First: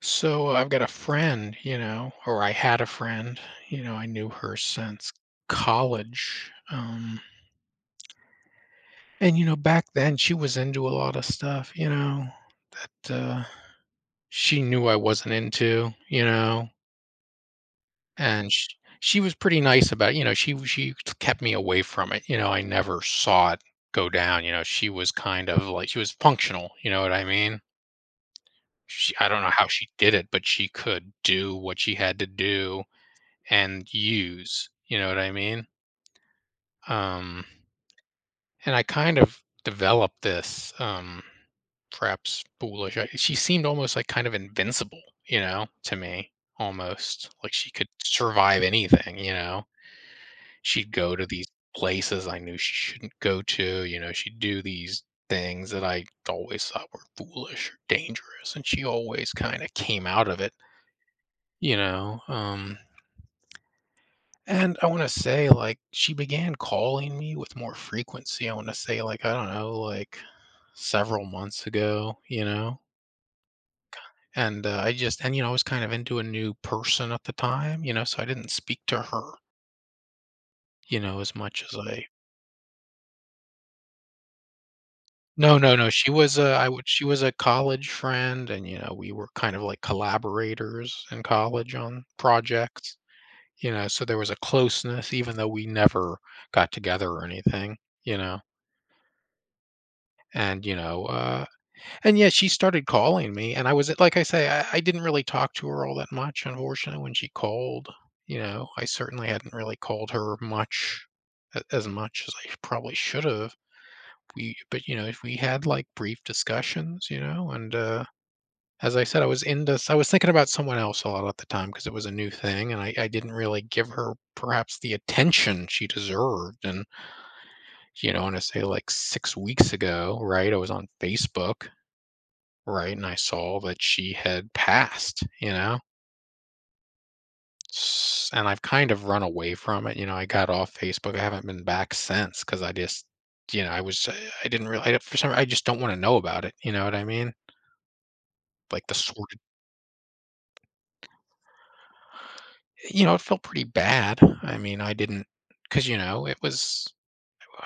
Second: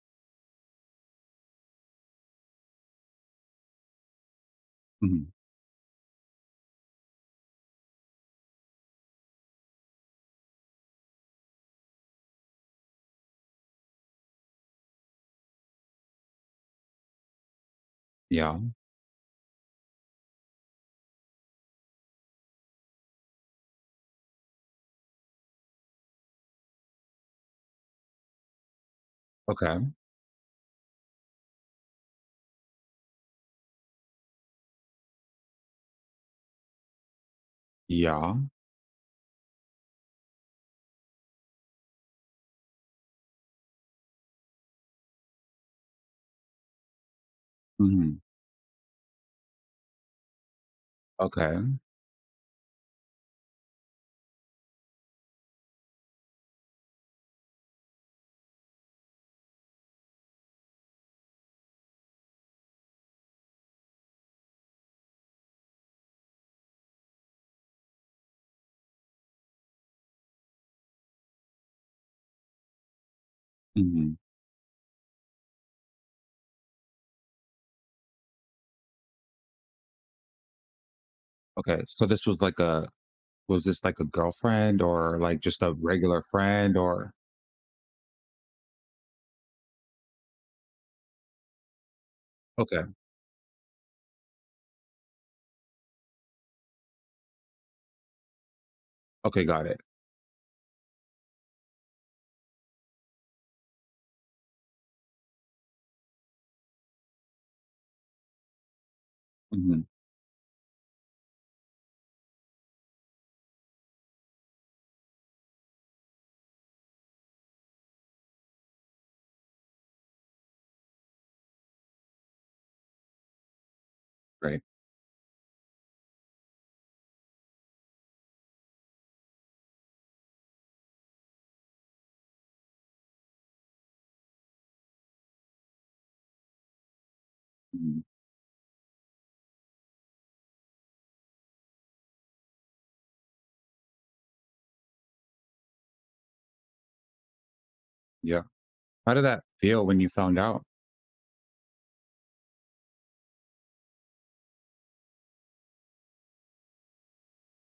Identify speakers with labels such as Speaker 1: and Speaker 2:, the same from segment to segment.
Speaker 1: So I've got a friend, or I had a friend, I knew her since
Speaker 2: Mhm.
Speaker 1: college. And, back then she was into a lot of stuff, that she knew I wasn't into, and
Speaker 2: Yeah.
Speaker 1: she was pretty nice about it. She kept me away from it. I never saw it go down. She was kind of like, she was functional. You know what I mean? I don't know how she
Speaker 2: Okay.
Speaker 1: did it, but she could do what she had to do and use. You know what I mean? Um,
Speaker 2: Yeah.
Speaker 1: and I kind of developed this, perhaps foolish. She seemed almost like kind of invincible, to me, almost like she could
Speaker 2: Mhm.
Speaker 1: survive anything. She'd go to these
Speaker 2: Okay.
Speaker 1: places I knew she shouldn't go to, she'd do these things that I always thought were foolish or dangerous, and she always kind of came out of it, you know. Um, And I wanna say, like, she began calling me with more frequency, I wanna say, like, I don't know, like, several months ago, you know?
Speaker 2: Mhm.
Speaker 1: And, I just and, you know, I was kind of into a new person at the time, so I didn't speak to her, as much as
Speaker 2: Okay.
Speaker 1: I.
Speaker 2: So this was like a was this like a girlfriend or like
Speaker 1: No,
Speaker 2: just a
Speaker 1: no, no,
Speaker 2: regular friend
Speaker 1: she
Speaker 2: or
Speaker 1: was a college friend and, we were kind of like collaborators in college on
Speaker 2: Okay.
Speaker 1: projects, so there was a closeness even though we never got together or anything, you know?
Speaker 2: Okay, got it.
Speaker 1: And, you know, uh And yeah, she started calling me, and I was like I say, I didn't really talk to her all that much, unfortunately, when she called, you know? I certainly hadn't really
Speaker 2: Mhm.
Speaker 1: called her much a as much as I probably should have. We but, you know, if we had, like, brief discussions, you know? As I said, I was thinking about someone else a lot at the time because it was a new thing, and I didn't really give her
Speaker 2: Great.
Speaker 1: perhaps the attention she deserved, and, and I say, like, 6 weeks ago, right, I was on Facebook. Right, and I saw that she had passed, you know?
Speaker 2: Mhm.
Speaker 1: S and I've kind of run away from it, I got off Facebook, I haven't been back since because I just I was, I didn't really, I don't- for some I just don't wanna know about it, you know what I mean?
Speaker 2: Yeah.
Speaker 1: Like, the
Speaker 2: How did
Speaker 1: sordid.
Speaker 2: that feel when you found out?
Speaker 1: It felt pretty bad, I mean, I didn't, not because, it was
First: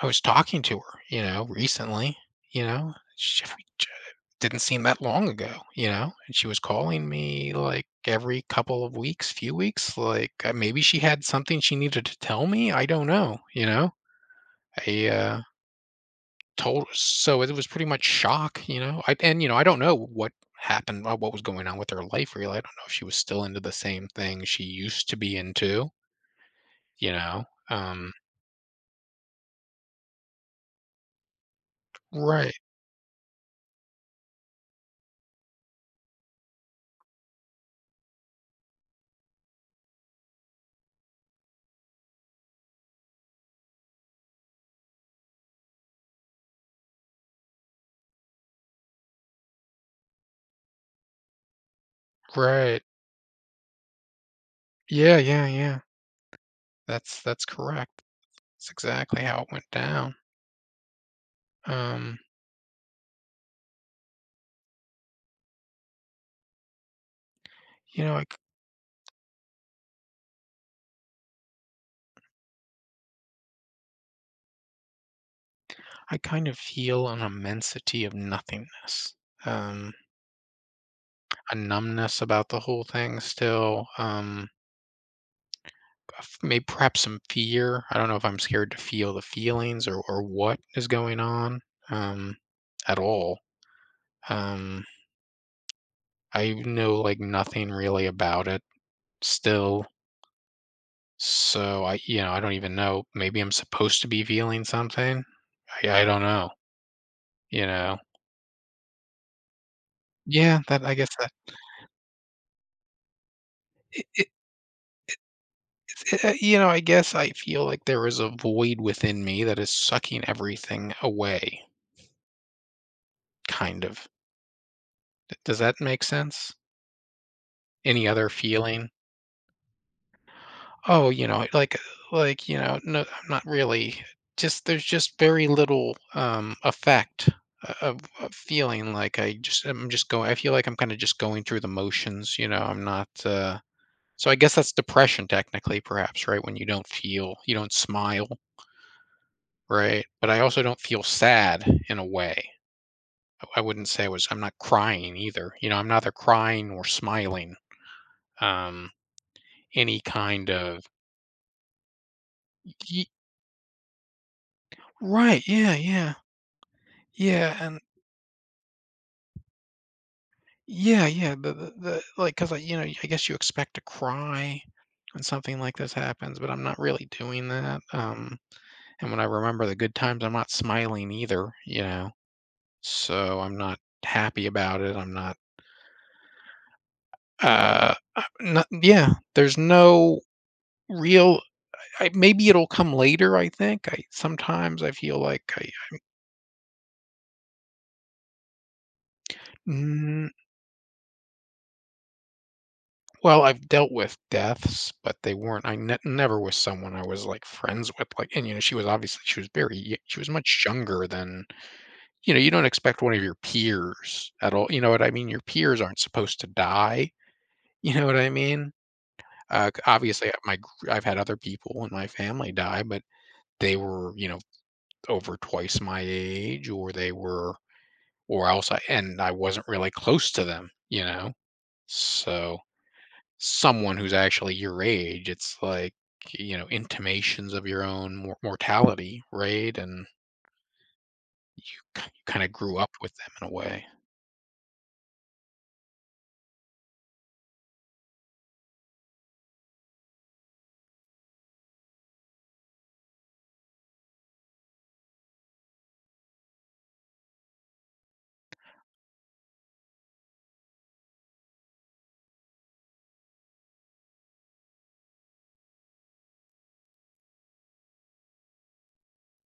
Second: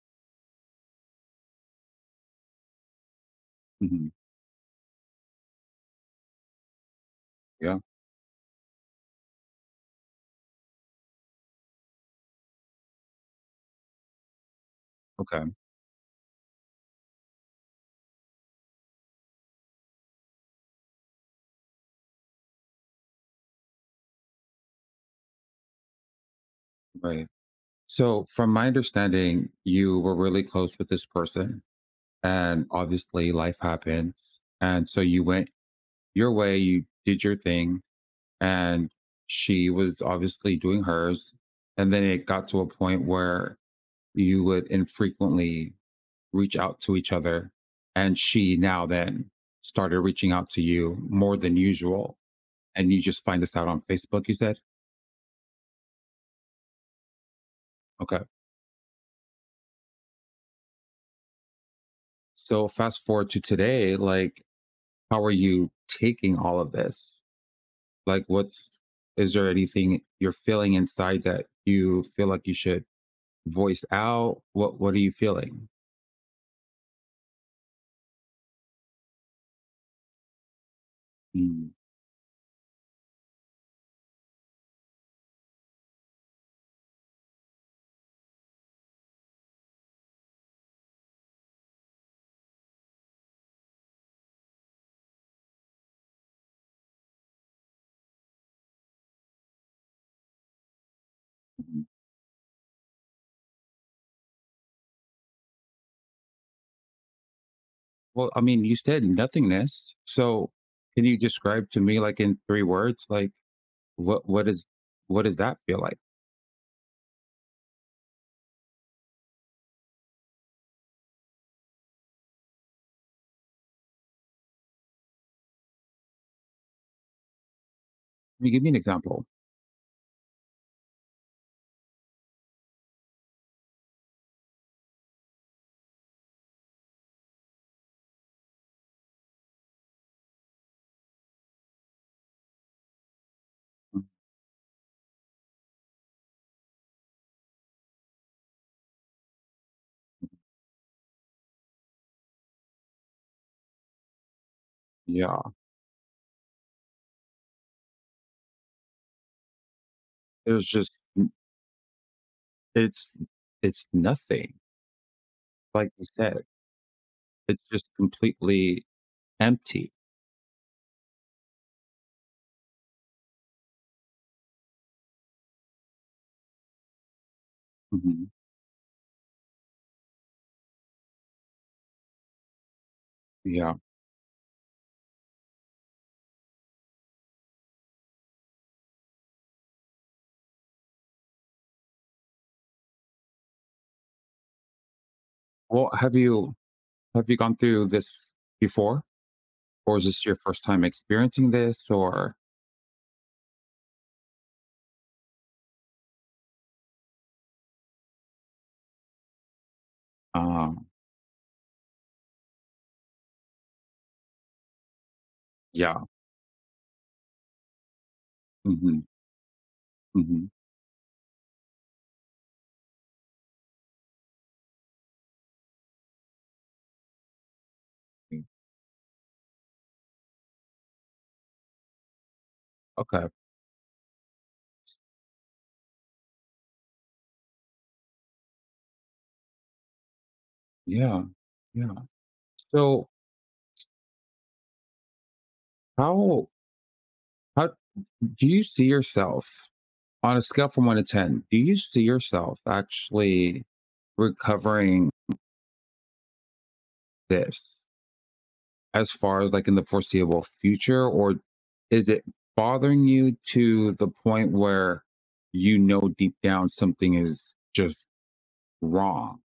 Speaker 1: I was talking to her, recently, you know? Sh
Speaker 2: Mhm.
Speaker 1: Didn't seem that long ago, and she was calling me,
Speaker 2: Yeah.
Speaker 1: like, every couple of weeks, few weeks, like, maybe she had something she needed to tell me, I don't know, you know? I,
Speaker 2: Okay.
Speaker 1: told So it was pretty much shock, you know? I don't know what happened, what was going on with her life, really, I don't know if she was still into the same thing she used to be into, you
Speaker 2: Right.
Speaker 1: know? Um
Speaker 2: So from my understanding, you were really close with this person,
Speaker 1: Right,
Speaker 2: and obviously life happens. And so you went your way, you did your thing, and she was obviously doing hers. And then it got to a point where you would infrequently reach out to each other. And she now then started reaching out to you more than usual.
Speaker 1: right.
Speaker 2: And you just find this out on Facebook, you said?
Speaker 1: Yeah, yeah, yeah. That's correct.
Speaker 2: Okay.
Speaker 1: That's exactly how it went down. Um,
Speaker 2: So fast forward to today, like, how are you taking all of this?
Speaker 1: you know,
Speaker 2: Like, what's, is there anything you're feeling inside that you feel like you should voice out? What are you feeling?
Speaker 1: I kind of feel an immensity of nothingness, um, a numbness about the whole thing still, maybe perhaps some fear. I don't know if I'm scared to feel the feelings or what is going on, um, at all. Um, I know like nothing really about it still. So I don't even know. Maybe I'm supposed to be feeling something. I don't know. You know.
Speaker 2: Well, I mean, you said nothingness. So
Speaker 1: Yeah, that I
Speaker 2: can
Speaker 1: guess
Speaker 2: you describe to me, like in three words, like
Speaker 1: that.
Speaker 2: what what is what does that feel like?
Speaker 1: I guess I feel like there is a void within me that is sucking everything away, kind of. Does that make sense? Any other
Speaker 2: Can you give me an
Speaker 1: feeling?
Speaker 2: example?
Speaker 1: Oh, no, I'm not really. Just there's just very little effect of feeling like I'm just going. I feel like I'm kind of just going through the motions. I'm not.
Speaker 2: Mm,
Speaker 1: So I guess that's depression technically, perhaps, right? When you don't feel, you don't smile, right? But I also don't feel sad in a way, I wouldn't say, was. I'm not crying
Speaker 2: yeah.
Speaker 1: either. I'm neither crying or smiling. Um, any kind
Speaker 2: There's
Speaker 1: of
Speaker 2: just
Speaker 1: y-
Speaker 2: it's it's nothing.
Speaker 1: Right, yeah,
Speaker 2: Like you
Speaker 1: yeah,
Speaker 2: said,
Speaker 1: yeah,
Speaker 2: it's
Speaker 1: and
Speaker 2: just completely empty.
Speaker 1: yeah, yeah. The like, cause like, I guess you expect to cry when something like this happens, but I'm not really doing that.
Speaker 2: Mhm.
Speaker 1: And when I remember the good times, I'm not smiling either. So I'm
Speaker 2: Yeah.
Speaker 1: not happy about it. I'm not. I not Yeah. There's no real. I Maybe it'll come later, I think. I sometimes I feel like I
Speaker 2: Well, have you gone through this before? Or is this
Speaker 1: mm,
Speaker 2: your first time experiencing this? Or
Speaker 1: Well, I've dealt with deaths, but they weren't, I ne never was someone I was, like, friends with, like, and, she was obviously, she was much
Speaker 2: um
Speaker 1: younger than, you don't expect one of your peers at all, you know what I mean? Your peers
Speaker 2: yeah.
Speaker 1: aren't supposed to die, You know what I mean?
Speaker 2: Hmm.
Speaker 1: C Obviously, I-
Speaker 2: Hmm.
Speaker 1: my gr I've had other people in my family die, but they were, over twice my age, or they were or else, I wasn't really close to them, you know? So
Speaker 2: Okay.
Speaker 1: someone who's actually your age, it's like, intimations of your own mortality, right? And
Speaker 2: Yeah.
Speaker 1: you,
Speaker 2: Yeah.
Speaker 1: you kind of grew up
Speaker 2: So
Speaker 1: with them in a way.
Speaker 2: how how do you see yourself on a scale from 1 to 10? Do you see yourself actually recovering this as far as like in the foreseeable future? Or is it bothering you to the point where you know deep down something is just wrong?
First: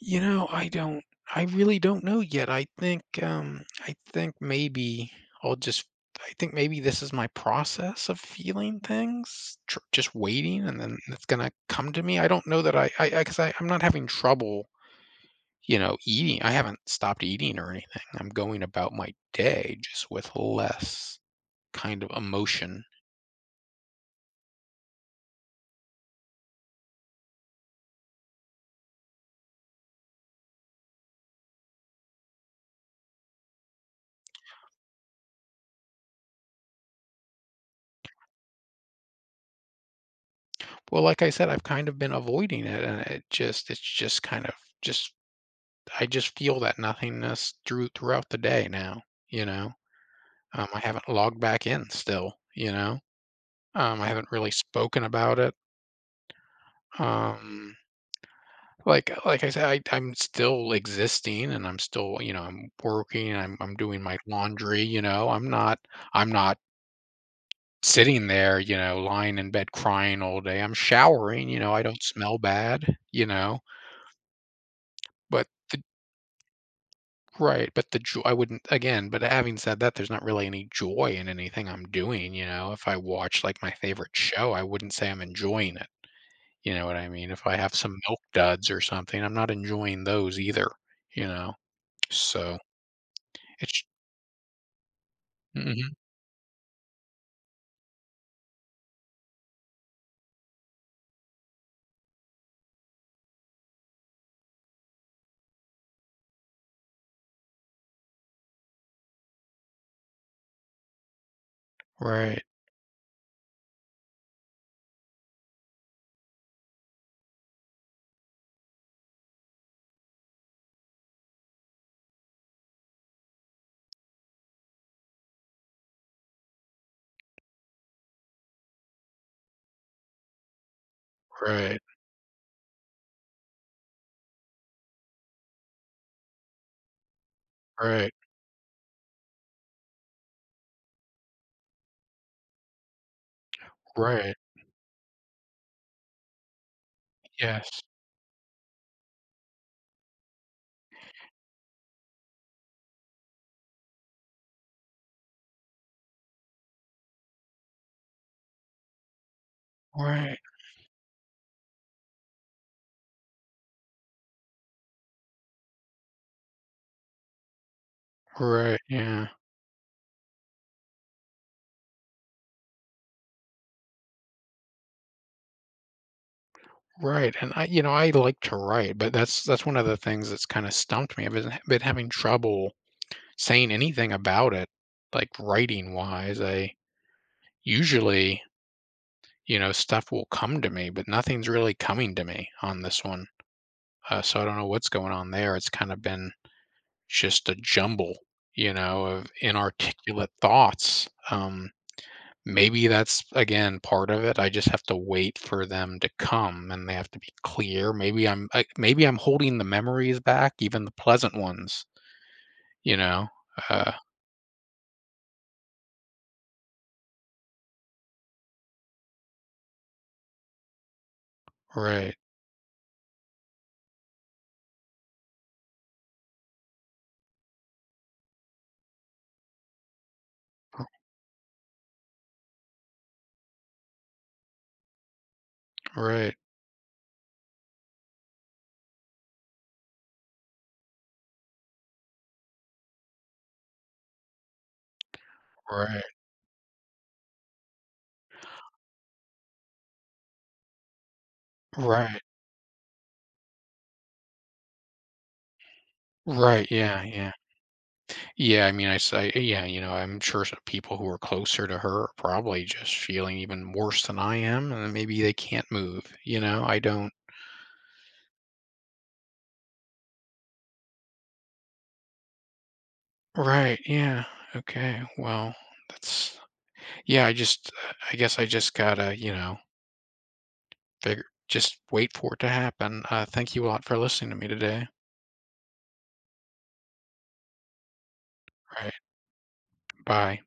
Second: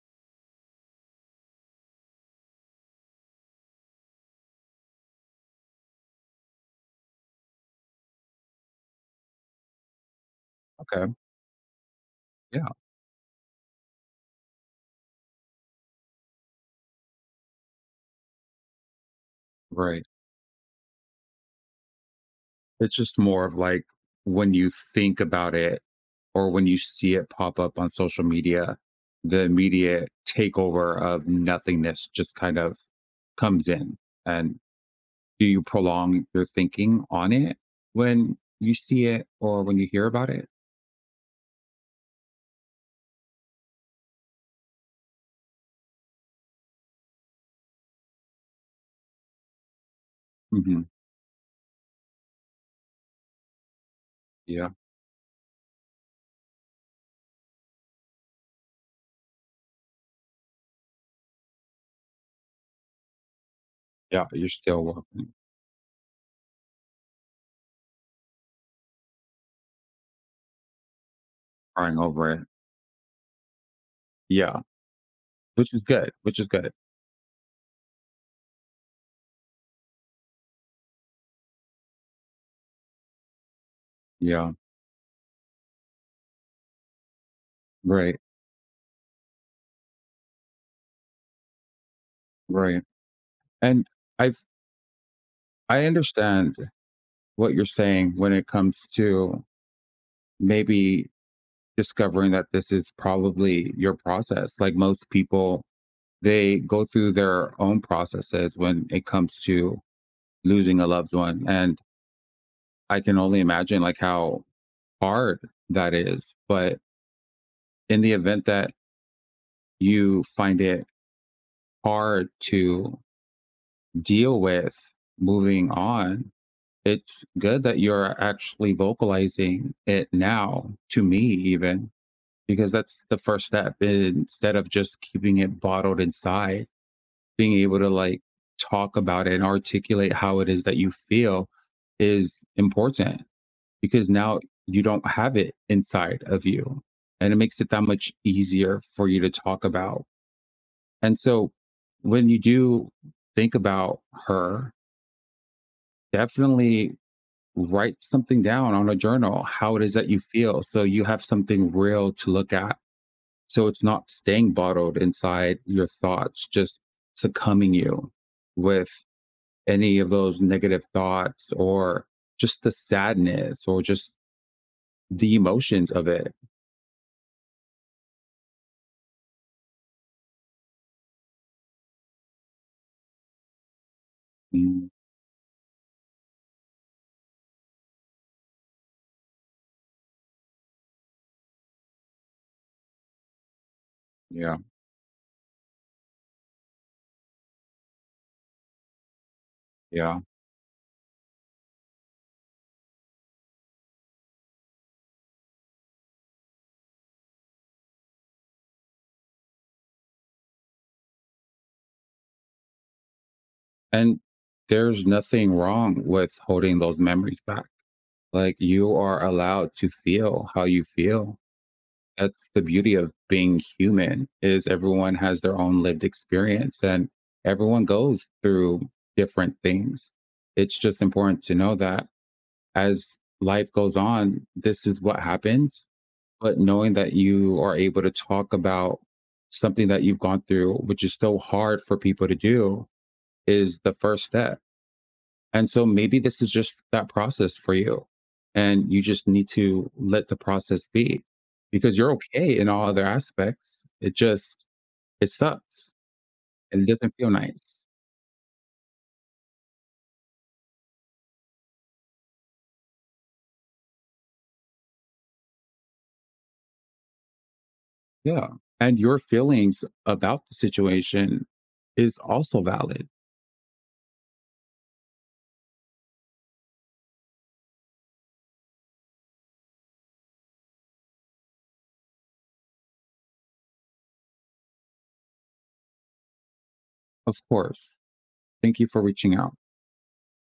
Speaker 1: You know, I don't, I really don't know yet. I think, I'll just, maybe this is my process of feeling things, just waiting, and then
Speaker 2: Okay.
Speaker 1: it's gonna come to me. I don't know
Speaker 2: Yeah.
Speaker 1: that I, because I, 'cause I- I'm not having trouble, eating. I haven't stopped eating or anything. I'm going about my day
Speaker 2: Right.
Speaker 1: just with less kind of emotion.
Speaker 2: It's just more of like when you think about it or when you see it pop up on social media, the immediate takeover of nothingness just kind of comes in. And do you prolong your thinking on it when you see it or when you hear about it?
Speaker 1: Well, like I said, I've kind of been avoiding it and it just it's just kind of just I just feel that nothingness throughout the day now, you know. I
Speaker 2: Hmm.
Speaker 1: haven't logged back in still, you know. I haven't really
Speaker 2: Yeah.
Speaker 1: spoken about it. Um, like I said, I'm still existing and I'm still, I'm working, and I'm doing my
Speaker 2: Yeah. You're
Speaker 1: laundry,
Speaker 2: still
Speaker 1: you know.
Speaker 2: working,
Speaker 1: I'm not sitting there, lying in bed crying all day. I'm showering, I
Speaker 2: crying
Speaker 1: don't
Speaker 2: over
Speaker 1: smell
Speaker 2: it.
Speaker 1: bad, you know,
Speaker 2: Yeah.
Speaker 1: but
Speaker 2: Which
Speaker 1: the.
Speaker 2: is good. Which is good.
Speaker 1: Right, but the joy, I wouldn't, again, but having said that, there's not really any joy in anything I'm doing, you know. If I watch like my favorite show,
Speaker 2: Yeah.
Speaker 1: I wouldn't say I'm enjoying it. You know what I mean? If I have some
Speaker 2: Right.
Speaker 1: milk duds or something, I'm not enjoying those either, you know. So
Speaker 2: Right.
Speaker 1: it's
Speaker 2: And I've, I
Speaker 1: mhm.
Speaker 2: understand what you're saying when it comes to maybe discovering that this is probably your process. Like most people, they go through their own processes when it comes to losing a loved one. And
Speaker 1: Right,
Speaker 2: I can only imagine like how hard that is. But in the event that you find it hard to deal with moving on, it's good that you're actually vocalizing it now to me,
Speaker 1: right,
Speaker 2: even, because that's the first step. Instead of just keeping it bottled inside, being able to
Speaker 1: right,
Speaker 2: like talk about it and articulate how it is that you feel is important, because
Speaker 1: right.
Speaker 2: now you don't have it inside of you, and it makes it
Speaker 1: Yes.
Speaker 2: that much easier for you to talk about. And so when you do think about her, definitely write something down on a journal, how it is that you
Speaker 1: Right,
Speaker 2: feel, so you have something real to look at, so it's not staying bottled inside your thoughts, just succumbing you
Speaker 1: right,
Speaker 2: with
Speaker 1: yeah.
Speaker 2: any of those negative thoughts or just the sadness or just the emotions of it.
Speaker 1: Right, and I like to write, but that's one of the things that's kinda stumped me. I've been having trouble saying anything about it,
Speaker 2: Mm,
Speaker 1: like, writing-wise. I usually, stuff will come to me, but nothing's really coming to me on this one. So I
Speaker 2: yeah.
Speaker 1: don't know what's going on there. It's kinda been just a jumble, of
Speaker 2: Yeah.
Speaker 1: inarticulate thoughts. Maybe that's again part of it. I just have to wait for them to come and they have to be clear. Maybe I'm holding the memories back, even the pleasant ones, you know. Uh
Speaker 2: And there's nothing wrong with holding those memories back. Like, you are allowed to feel how you feel.
Speaker 1: right.
Speaker 2: That's the beauty of being human. Is everyone has their own lived experience and everyone goes through different things. It's just important to know that as life goes on, this is what happens.
Speaker 1: Right.
Speaker 2: But knowing that you are able to talk about something that you've gone through, which is so hard for people to do, is the first step. And so
Speaker 1: Right.
Speaker 2: maybe this is just that process for you. And you just need to let the process be, because you're
Speaker 1: Right.
Speaker 2: okay in all other aspects. It just, it sucks
Speaker 1: Right.
Speaker 2: and it
Speaker 1: Yeah.
Speaker 2: doesn't feel
Speaker 1: Yeah.
Speaker 2: nice.
Speaker 1: Yeah. I mean, I say, yeah, I'm sure some people who are closer to her are probably just feeling even worse than I am. And then maybe they can't move. I don't.
Speaker 2: Yeah. And your feelings about the situation is also valid.
Speaker 1: Right. Yeah. Okay. Well, that's yeah, I guess I just gotta, figure just wait for it to happen. Thank you a lot for listening to me today.
Speaker 2: Of course. Thank
Speaker 1: All
Speaker 2: you
Speaker 1: right.
Speaker 2: for reaching out.
Speaker 1: Bye.